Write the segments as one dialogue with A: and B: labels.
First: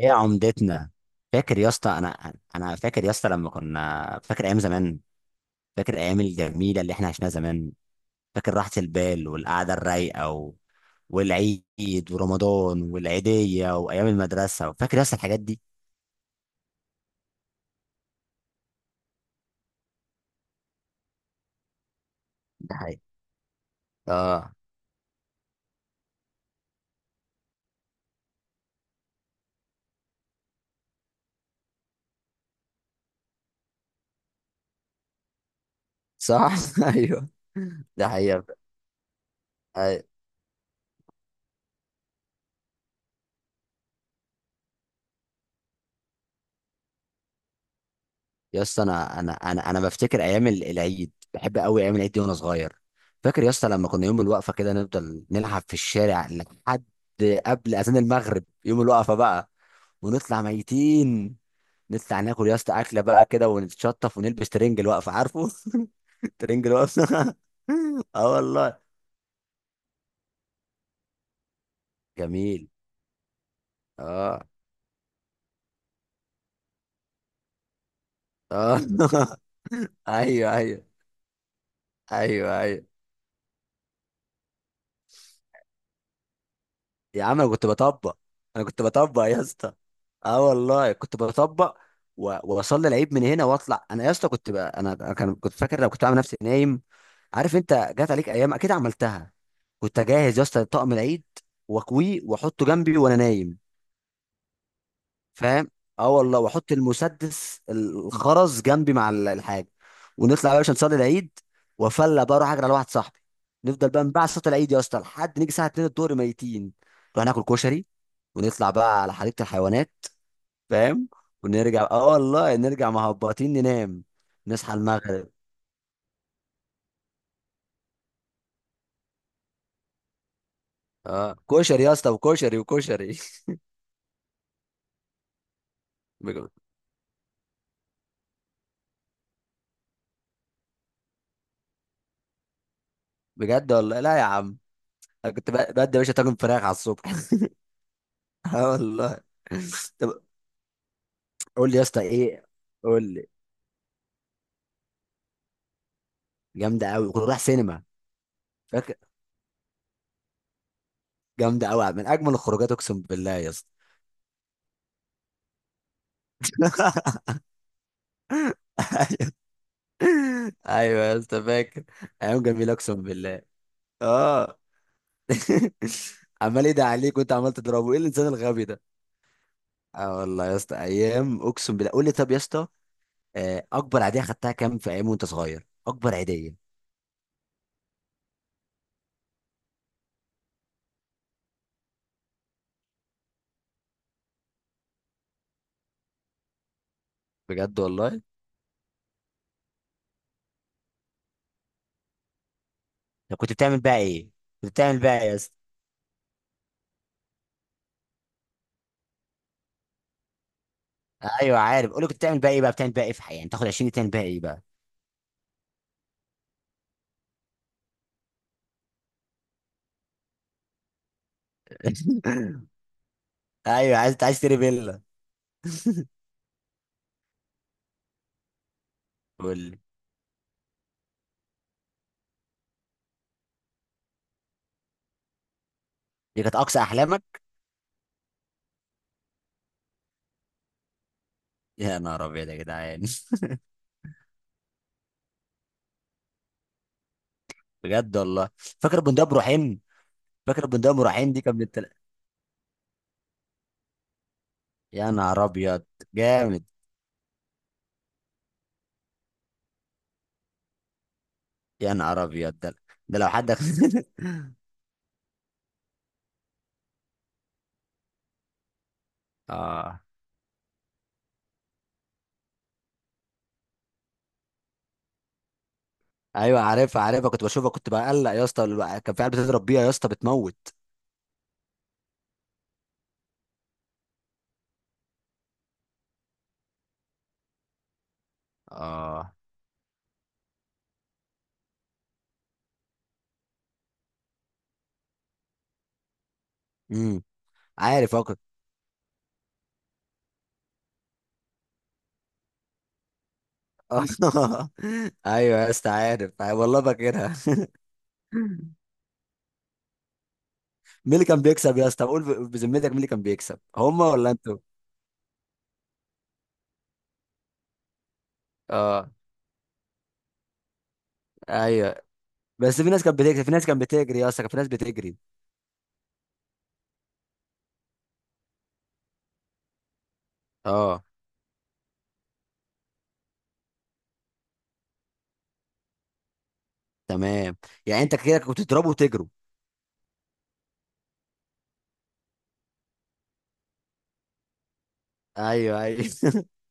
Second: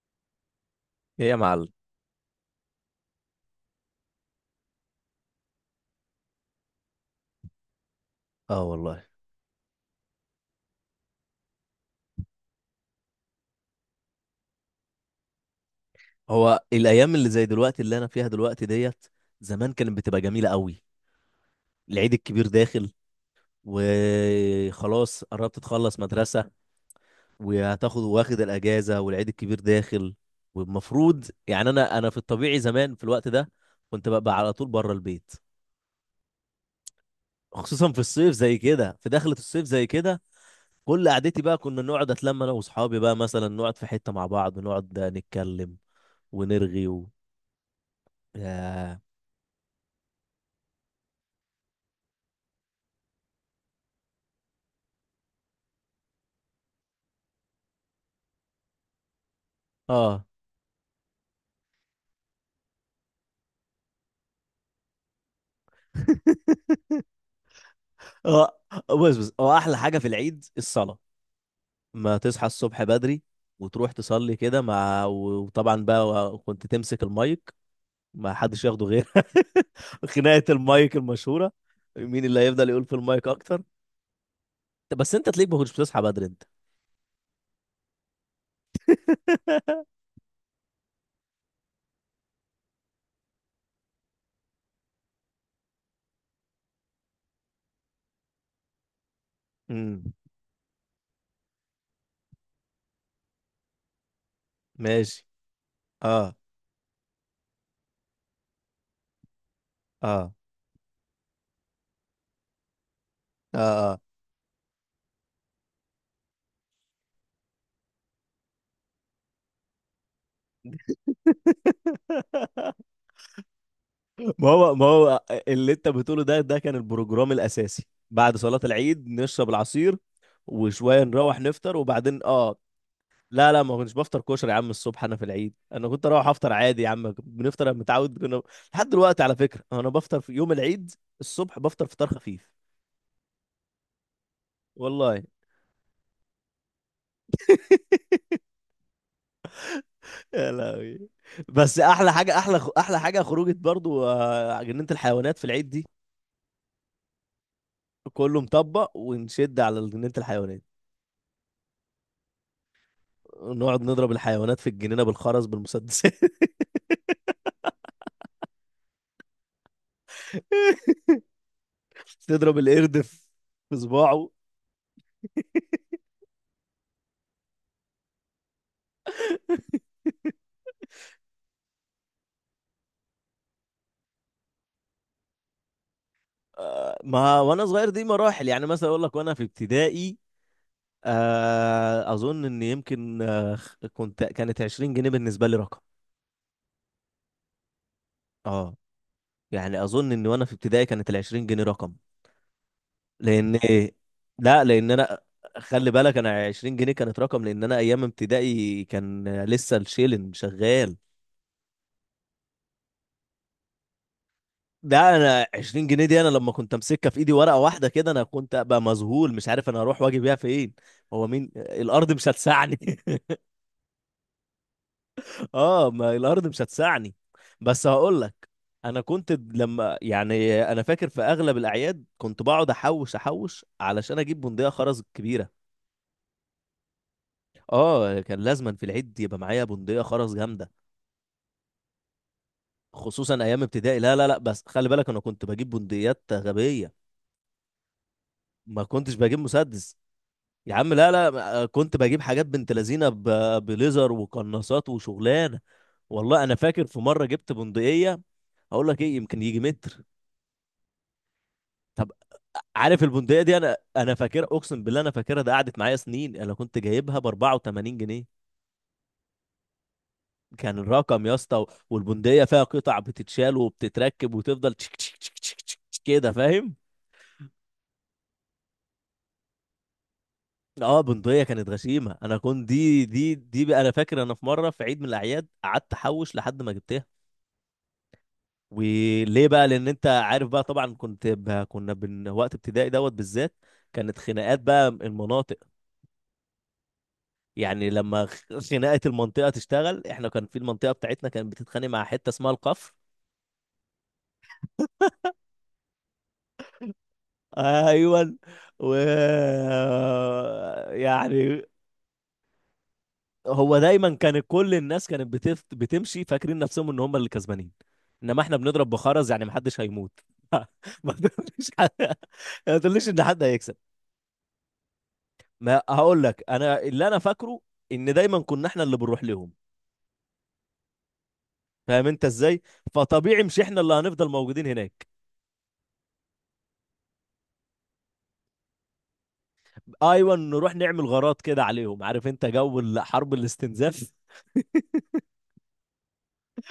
A: ايه عمدتنا؟
B: ايه يا
A: فاكر
B: معلم.
A: يا اسطى انا فاكر يا اسطى لما كنا فاكر ايام زمان. فاكر الايام الجميله اللي احنا عشناها زمان. فاكر
B: اه
A: راحه
B: والله.
A: البال والقعده الرايقه والعيد ورمضان والعيديه وايام المدرسه، فاكر يا اسطى الحاجات دي؟
B: هو الايام اللي زي دلوقتي اللي انا فيها دلوقتي ديت زمان كانت بتبقى جميله قوي. العيد الكبير
A: ده
B: داخل،
A: حقيقي. اه
B: وخلاص قربت تخلص مدرسه، وهتاخد واخد الاجازه، والعيد الكبير داخل. والمفروض يعني انا في الطبيعي زمان في الوقت ده كنت ببقى على طول بره البيت.
A: صح. ايوه.
B: خصوصا في
A: ده
B: الصيف
A: حقيقة.
B: زي كده، في دخله الصيف زي كده. كل قعدتي بقى كنا نقعد اتلم انا واصحابي بقى، مثلا نقعد في حته مع بعض ونقعد نتكلم ونرغي و...
A: يا اسطى
B: ياه.
A: انا بفتكر ايام العيد، بحب قوي ايام العيد دي وانا صغير. فاكر يا اسطى لما كنا يوم الوقفه كده نفضل نلعب في الشارع لحد قبل اذان المغرب يوم الوقفه بقى.
B: اه.
A: ونطلع ميتين، نطلع ناكل يا اسطى اكله بقى كده، ونتشطف ونلبس ترنج الوقفه، عارفه؟ ترنج الوقفه. اه
B: هو
A: والله.
B: بص بص، هو احلى حاجه في العيد الصلاه. ما تصحى
A: جميل.
B: الصبح بدري وتروح تصلي
A: اه.
B: كده مع، وطبعا بقى كنت تمسك المايك، ما حدش
A: اه.
B: ياخده غير. خناقه
A: ايوه ايوه.
B: المايك المشهوره، مين اللي
A: ايوه
B: هيفضل يقول
A: ايوه.
B: في المايك اكتر. بس انت تلاقيك ما كنتش بتصحى بدري انت.
A: يا عم انا كنت بطبق. انا كنت بطبق يا اسطى. اه والله كنت بطبق. واصلي العيد من هنا واطلع، انا يا اسطى كنت بقى انا أنا كان كنت فاكر لو كنت عامل نفسي نايم، عارف؟ انت جات عليك ايام اكيد عملتها. كنت
B: امم
A: اجهز يا اسطى طقم العيد، واكويه واحطه جنبي وانا نايم،
B: ماشي.
A: فاهم؟ اه
B: اه،
A: والله، واحط المسدس الخرز جنبي مع الحاجه.
B: اه،
A: ونطلع بقى عشان نصلي العيد، وافلى بقى اروح اجري على واحد صاحبي.
B: اه،
A: نفضل
B: آه.
A: بقى نبع صوت العيد يا اسطى لحد نيجي الساعه 2 الظهر ميتين، نروح ناكل كشري ونطلع بقى على حديقة الحيوانات، فاهم؟ ونرجع، اه والله نرجع مهبطين ننام.
B: ما
A: نصحى
B: هو ما هو
A: المغرب.
B: اللي انت بتقوله ده كان البروجرام الاساسي. بعد صلاة العيد نشرب العصير وشوية،
A: اه
B: نروح نفطر
A: كشري يا اسطى،
B: وبعدين
A: وكشري وكشري.
B: لا، لا، ما كنتش بفطر كشري يا عم. الصبح انا في العيد، انا كنت اروح
A: بج-
B: افطر عادي يا عم، بنفطر، أنا متعود كنا لحد دلوقتي، على فكرة انا بفطر في يوم العيد الصبح بفطر فطار خفيف.
A: بجد والله لا يا عم،
B: والله.
A: انا كنت بدي يا باشا طاجن فراخ على الصبح. اه والله. طب
B: يا لهوي.
A: قول لي
B: بس
A: يا اسطى
B: احلى حاجة
A: ايه،
B: احلى
A: قول
B: حاجة
A: لي.
B: خروجة برضو، جنينة الحيوانات في العيد دي.
A: جامده قوي، كنت رايح سينما؟
B: كله
A: فاكر؟
B: مطبق ونشد على جنينة الحيوانات،
A: جامده قوي، من اجمل الخروجات اقسم بالله يا اسطى.
B: نقعد نضرب الحيوانات في الجنينة بالخرز بالمسدسات.
A: ايوه يا اسطى فاكر. ايام
B: تضرب
A: جميله
B: القرد
A: اقسم
B: في
A: بالله.
B: في صباعه.
A: اه. عمال ايه ده عليك وانت عمال تضربه، ايه الانسان الغبي ده؟ اه والله يا اسطى ايام اقسم بالله. قول لي، طب يا اسطى، اكبر عيديه خدتها كام في ايام وانت صغير، اكبر عيديه؟
B: ما وانا صغير دي مراحل، يعني مثلا اقول لك وانا في ابتدائي. اظن ان يمكن كانت 20 جنيه بالنسبة لي رقم.
A: بجد والله؟
B: اه. يعني اظن ان وانا في ابتدائي كانت ال 20 جنيه رقم.
A: طب كنت
B: لان
A: بتعمل
B: ايه،
A: بقى ايه؟
B: لا،
A: كنت
B: لان
A: بتعمل
B: انا،
A: بقى ايه يا اسطى؟
B: خلي بالك، انا 20 جنيه كانت رقم، لان انا ايام ابتدائي كان لسه الشيلن شغال.
A: ايوه عارف. قول لي كنت بتعمل بقى ايه بقى، بتعمل بقى ايه في حياتك يعني، تاخد 20 تعمل بقى ايه بقى؟
B: ده انا 20 جنيه دي، انا لما كنت امسكها في ايدي ورقه واحده كده، انا كنت ابقى مذهول، مش عارف انا اروح واجي بيها فين. هو مين، الارض مش هتسعني.
A: ايوه، عايز عايز تشتري فيلا.
B: اه، ما الارض مش هتسعني. بس هقول لك، انا كنت
A: قول لي،
B: لما يعني، انا فاكر في اغلب الاعياد كنت بقعد احوش احوش علشان اجيب بندقيه خرز كبيره.
A: دي كانت اقصى احلامك؟
B: اه، كان لازما في العيد يبقى معايا بندقيه خرز جامده.
A: يا نهار ابيض يا جدعان.
B: خصوصا ايام ابتدائي، لا، لا، لا، بس خلي بالك، انا كنت بجيب بندقيات غبيه،
A: بجد والله؟
B: ما
A: فاكر
B: كنتش
A: بندقية ابو
B: بجيب
A: رحيم؟
B: مسدس.
A: فاكر
B: يا
A: بندقية
B: عم
A: ابو
B: لا،
A: رحيم دي كانت من
B: لا، كنت بجيب حاجات بنت لذينه، بليزر وقناصات
A: يا نهار
B: وشغلانه.
A: ابيض.
B: والله انا
A: جامد.
B: فاكر في مره جبت بندقيه، اقول لك ايه، يمكن يجي متر.
A: يا
B: طب.
A: نهار ابيض ده.
B: عارف
A: ده لو
B: البندقيه
A: حد.
B: دي، انا فاكرها، اقسم بالله انا فاكرها، ده قعدت معايا سنين، انا كنت جايبها ب 84 جنيه،
A: اه.
B: كان الرقم يا اسطى. والبندقيه فيها قطع بتتشال وبتتركب، وتفضل تشك تشك تشك تشك تشك تشك كده،
A: ايوه
B: فاهم.
A: عارفها عارفها، كنت بشوفها، كنت بقلق يا اسطى كان في عيال بتضرب بيها يا اسطى بتموت.
B: اه. بندقيه كانت غشيمه، انا كنت دي بقى، انا فاكر انا في مره في عيد من الاعياد قعدت احوش لحد ما جبتها.
A: اه.
B: وليه بقى، لان انت عارف بقى طبعا، كنت ب... كنا بن... وقت ابتدائي دوت بالذات كانت خناقات بقى المناطق.
A: امم.
B: يعني
A: عارف اه
B: لما
A: كنت.
B: خناقه المنطقه تشتغل، احنا كان في المنطقه بتاعتنا كانت بتتخانق مع حته اسمها القفر.
A: ايوه يا اسطى عارف، أيوة والله فاكرها.
B: ايوه و،
A: مين اللي كان
B: يعني.
A: بيكسب يا اسطى؟ قول بذمتك، مين اللي كان بيكسب،
B: هو
A: هما
B: دايما
A: ولا
B: كان
A: انتوا؟
B: كل الناس كانت بتمشي فاكرين نفسهم ان هم اللي كسبانين، انما احنا بنضرب
A: اه.
B: بخرز، يعني محدش هيموت. ما تقوليش حد...
A: ايوه.
B: ما
A: بس في ناس
B: تقوليش
A: كانت
B: ان
A: بتكسب،
B: حد
A: في ناس
B: هيكسب.
A: كانت بتجري يا اسطى، كان في ناس بتجري.
B: ما هقول لك انا اللي انا فاكره، ان دايما كنا احنا اللي بنروح لهم،
A: اه.
B: فاهم انت ازاي؟ فطبيعي مش احنا اللي هنفضل موجودين هناك.
A: تمام. يعني انت كده كنت تضربوا وتجروا.
B: ايوه، نروح نعمل غارات كده عليهم، عارف انت جو حرب الاستنزاف.
A: ايوه ايوه.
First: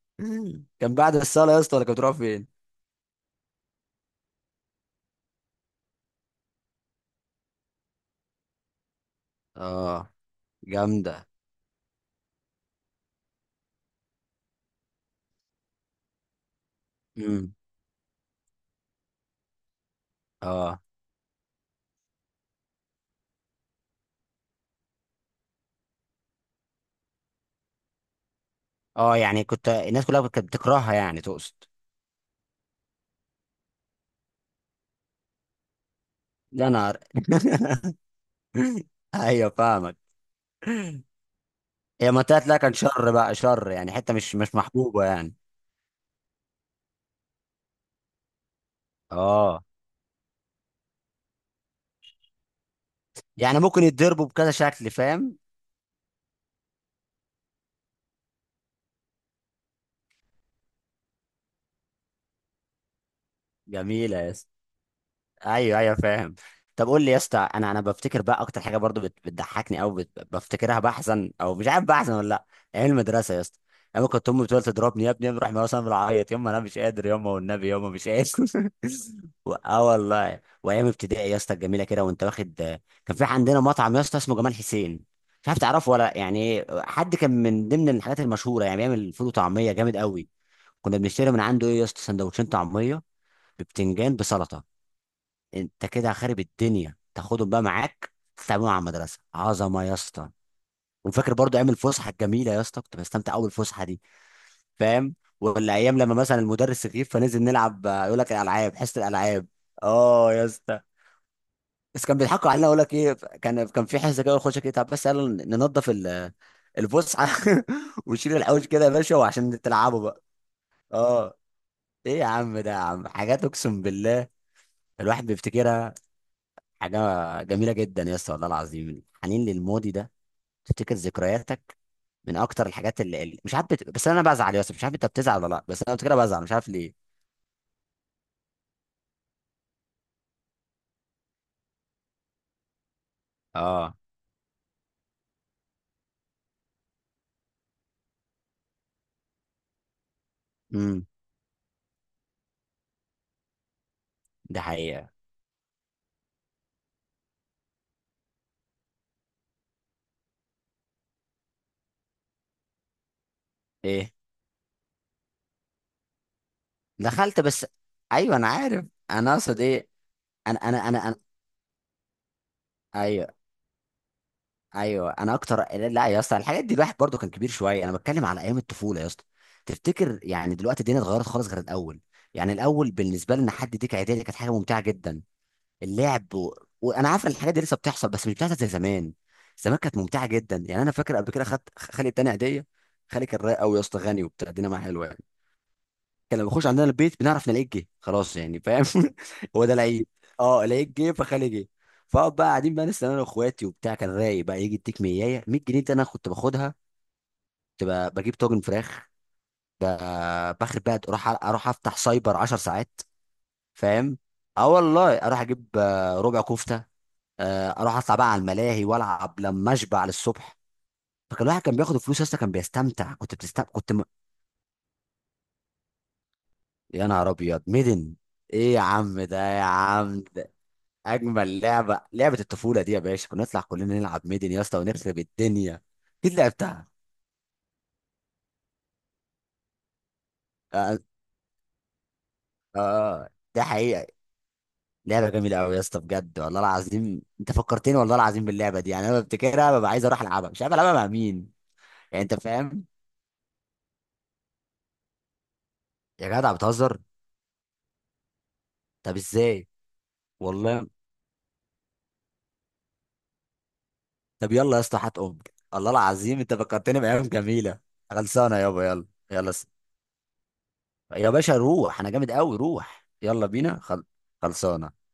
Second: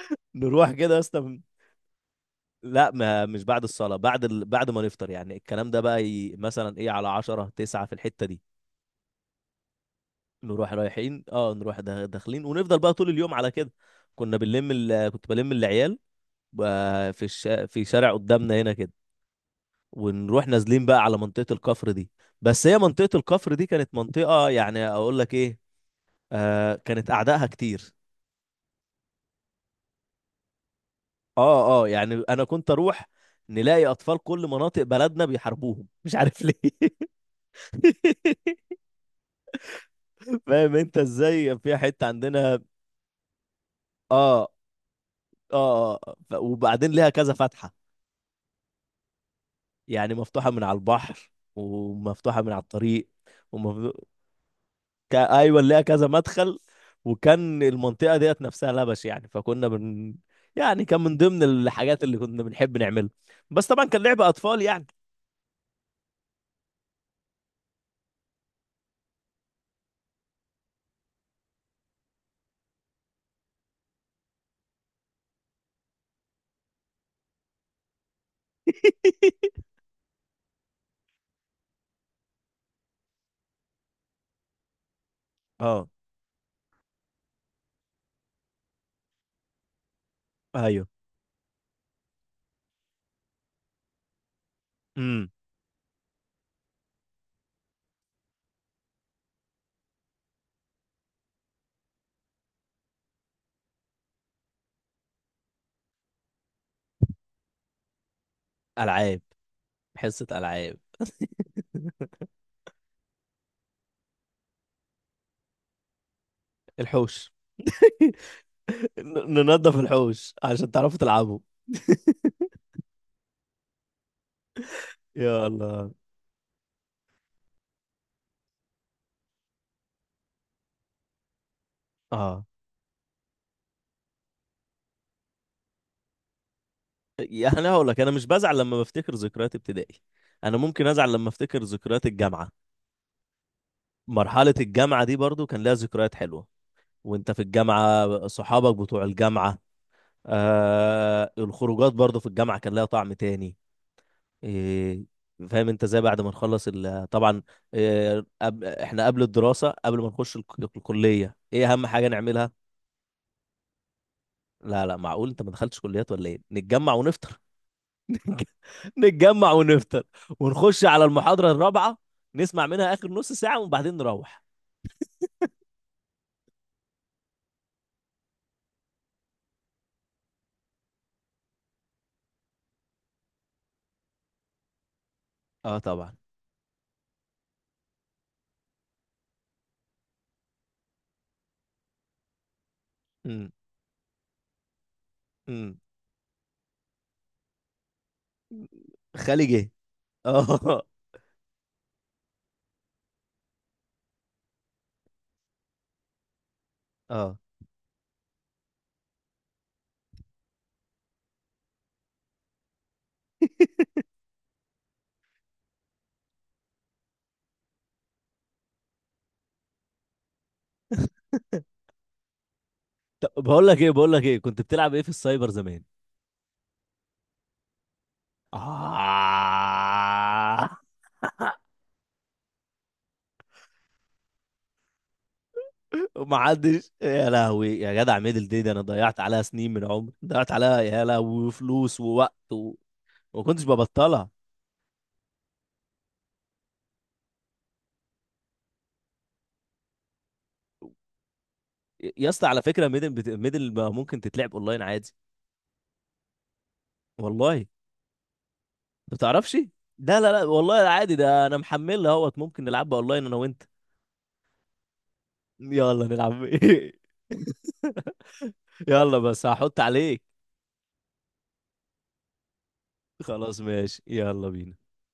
B: نروح كده
A: كان
B: يا
A: بعد
B: اسطى
A: الصاله يا اسطى ولا كنت بتروح فين؟
B: لا، ما مش بعد الصلاه، بعد ما نفطر، يعني الكلام ده بقى مثلا ايه على 10 9 في الحته دي.
A: اه.
B: نروح رايحين
A: جامدة.
B: نروح داخلين، ونفضل بقى طول اليوم على كده. كنت بلم العيال في
A: امم.
B: في شارع قدامنا هنا كده. ونروح
A: اه
B: نازلين بقى على منطقة الكفر دي. بس هي منطقة الكفر دي كانت منطقة، يعني اقول لك ايه، كانت اعدائها كتير.
A: اه، يعني كنت الناس كلها كانت بتكرهها يعني تقصد؟
B: اه، اه، يعني انا كنت اروح نلاقي اطفال كل مناطق بلدنا بيحاربوهم، مش عارف ليه.
A: يا نهار. ايوه فاهمك.
B: فاهم انت ازاي، في حتة
A: هي منطقة لا،
B: عندنا.
A: كان شر بقى شر، يعني حتة مش
B: اه،
A: مش محبوبة يعني.
B: اه، آه. وبعدين ليها كذا فتحة،
A: اه.
B: يعني مفتوحة من على البحر، ومفتوحة من على الطريق.
A: يعني ممكن يتضربوا بكذا شكل، فاهم.
B: ايوه، اللي ليها كذا مدخل. وكان المنطقه ديت نفسها لبش، يعني فكنا بن... يعني كان من ضمن الحاجات اللي كنا بنحب نعملها، بس طبعا كان
A: جميلة
B: لعب
A: يا اسطى.
B: اطفال يعني.
A: ايوه ايوه فاهم. طب قول لي يا اسطى، انا بفتكر بقى اكتر حاجه برضو بتضحكني او بفتكرها بحزن او مش عارف بحزن ولا لا، ايام المدرسه يا اسطى. ايام كنت امي بتقول تضربني، يا ابني يا ابني روح، مثلا بالعيط، يما انا مش قادر، يما والنبي يما مش قادر. اه والله. وايام ابتدائي يا اسطى الجميله كده، وانت واخد. كان في عندنا مطعم يا اسطى اسمه جمال حسين، مش عارف
B: اه،
A: تعرفه ولا، يعني حد كان من ضمن الحاجات المشهوره، يعني بيعمل فول وطعميه جامد قوي.
B: ايوه.
A: كنا بنشتري من عنده ايه يا اسطى، سندوتشين طعميه ببتنجان بسلطه.
B: امم.
A: انت كده خارب الدنيا، تاخدهم بقى معاك تتعاملوا مع المدرسه، عظمه يا اسطى. وفاكر برضو ايام الفسحه الجميله يا اسطى، كنت بستمتع قوي بالفسحه دي، فاهم؟ ولا ايام لما مثلا المدرس يغيب فننزل نلعب، يقول لك الالعاب، حصه
B: العاب
A: الالعاب.
B: حصه
A: اه يا
B: العاب.
A: اسطى. بس كان بيضحكوا علينا، يقول لك ايه، كان في حصه كده، يخش كده طب، بس قالوا ننظف الفسحه.
B: الحوش.
A: ونشيل الحوش كده يا باشا، وعشان
B: ننظف
A: تلعبوا بقى.
B: الحوش عشان تعرفوا
A: اه.
B: تلعبوا.
A: ايه يا عم ده يا عم، حاجات اقسم بالله الواحد
B: يا الله.
A: بيفتكرها. حاجة جميلة جدا يا اسطى والله العظيم، الحنين للماضي ده، تفتكر ذكرياتك من
B: اه،
A: أكتر الحاجات مش عارف بس أنا بزعل يا اسطى، مش عارف أنت بتزعل ولا لأ، بس أنا كده بزعل مش عارف ليه.
B: يعني انا هقول لك انا مش بزعل لما بفتكر ذكريات ابتدائي، انا ممكن ازعل لما افتكر ذكريات الجامعه.
A: اه.
B: مرحله الجامعه دي برضو كان لها ذكريات حلوه، وانت في الجامعة صحابك بتوع الجامعة.
A: امم.
B: الخروجات برضو في الجامعة كان لها طعم تاني.
A: ده
B: إيه.
A: حقيقة.
B: فاهم انت ازاي بعد ما نخلص طبعا. إيه، احنا قبل الدراسة، قبل ما نخش الكلية، ايه اهم حاجة نعملها.
A: إيه.
B: لا، لا، معقول انت ما دخلتش كليات ولا ايه؟ نتجمع ونفطر.
A: دخلت بس. أيوه أنا عارف. أنا
B: نتجمع
A: أقصد إيه.
B: ونفطر،
A: أنا
B: ونخش
A: أنا
B: على
A: أنا أنا
B: المحاضرة الرابعة، نسمع منها اخر نص
A: أيوه.
B: ساعة وبعدين نروح.
A: أيوه أنا أكتر. لا يا اسطى الحاجات دي الواحد برضو كان كبير شوية، أنا بتكلم على أيام الطفولة يا اسطى. تفتكر يعني دلوقتي الدنيا اتغيرت خالص غير الأول؟ يعني الأول بالنسبة لنا حد يديك عيدية دي كانت حاجة ممتعة جدا.
B: اه، طبعا.
A: اللعب وانا عارف ان الحاجات دي لسه بتحصل، بس مش بتحصل زي زمان. زمان كانت ممتعه جدا. يعني انا فاكر قبل كده، خدت، خالي اداني هديه. خالي كان
B: امم،
A: رايق قوي يا اسطى، غني وبتاع، الدنيا معاه حلوه يعني.
B: امم.
A: كان لما بيخش عندنا البيت بنعرف نلاقيه جه، خلاص يعني، فاهم.
B: خالي
A: هو
B: جه.
A: ده العيد. اه
B: اه.
A: لقيت جه، فخالي جه. فاقعد بقى قاعدين بقى لسه انا واخواتي وبتاع، كان رايق بقى، يجي يديك 100، 100 جنيه دي انا كنت باخدها.
B: اه،
A: كنت بجيب طاجن فراخ، باخد بقى اروح، اروح افتح سايبر 10 ساعات، فاهم. اه والله، اروح اجيب ربع كفته، اروح اطلع بقى على الملاهي والعب لما اشبع للصبح. فكان الواحد كان بياخد الفلوس اصلا كان بيستمتع،
B: طب
A: كنت
B: بقول
A: بتستمتع،
B: لك ايه بقول لك ايه كنت بتلعب ايه في السايبر زمان؟
A: يا نهار ابيض، ميدن. ايه يا عم ده يا عم ده،
B: آه.
A: اجمل لعبه، لعبه الطفوله دي يا باشا، كنا نطلع كلنا نلعب ميدن يا اسطى ونخرب الدنيا. اكيد
B: ما
A: لعبتها.
B: حدش يا لهوي يا جدع، ميدل دي ده انا ضيعت عليها سنين من عمري، ضيعت عليها
A: اه.
B: يا لهوي فلوس ووقت و... وما
A: ده
B: كنتش
A: حقيقه.
B: ببطلها.
A: لعبه جميله قوي يا اسطى، بجد والله العظيم انت فكرتني، والله العظيم باللعبه دي، يعني انا بفتكرها، ببقى عايز اروح العبها، مش عارف العبها مع مين، يعني
B: يا
A: انت
B: اسطى على
A: فاهم.
B: فكره، ميدل ميدل ما ممكن تتلعب اونلاين عادي.
A: يا جدع بتهزر.
B: والله. ما
A: طب
B: تعرفش.
A: ازاي؟
B: لا، لا، لا، والله
A: والله.
B: عادي، ده انا محملها اهوت، ممكن نلعبها اونلاين انا وانت.
A: طب يلا يا اسطى هات ام. الله
B: يلا نلعب.
A: العظيم انت فكرتني بايام جميله. خلصانه يابا، يلا
B: يلا بس
A: يلا،
B: هحط عليك.
A: يا باشا روح، انا جامد قوي، روح يلا
B: خلاص
A: بينا
B: ماشي، يلا بينا
A: خلصانه.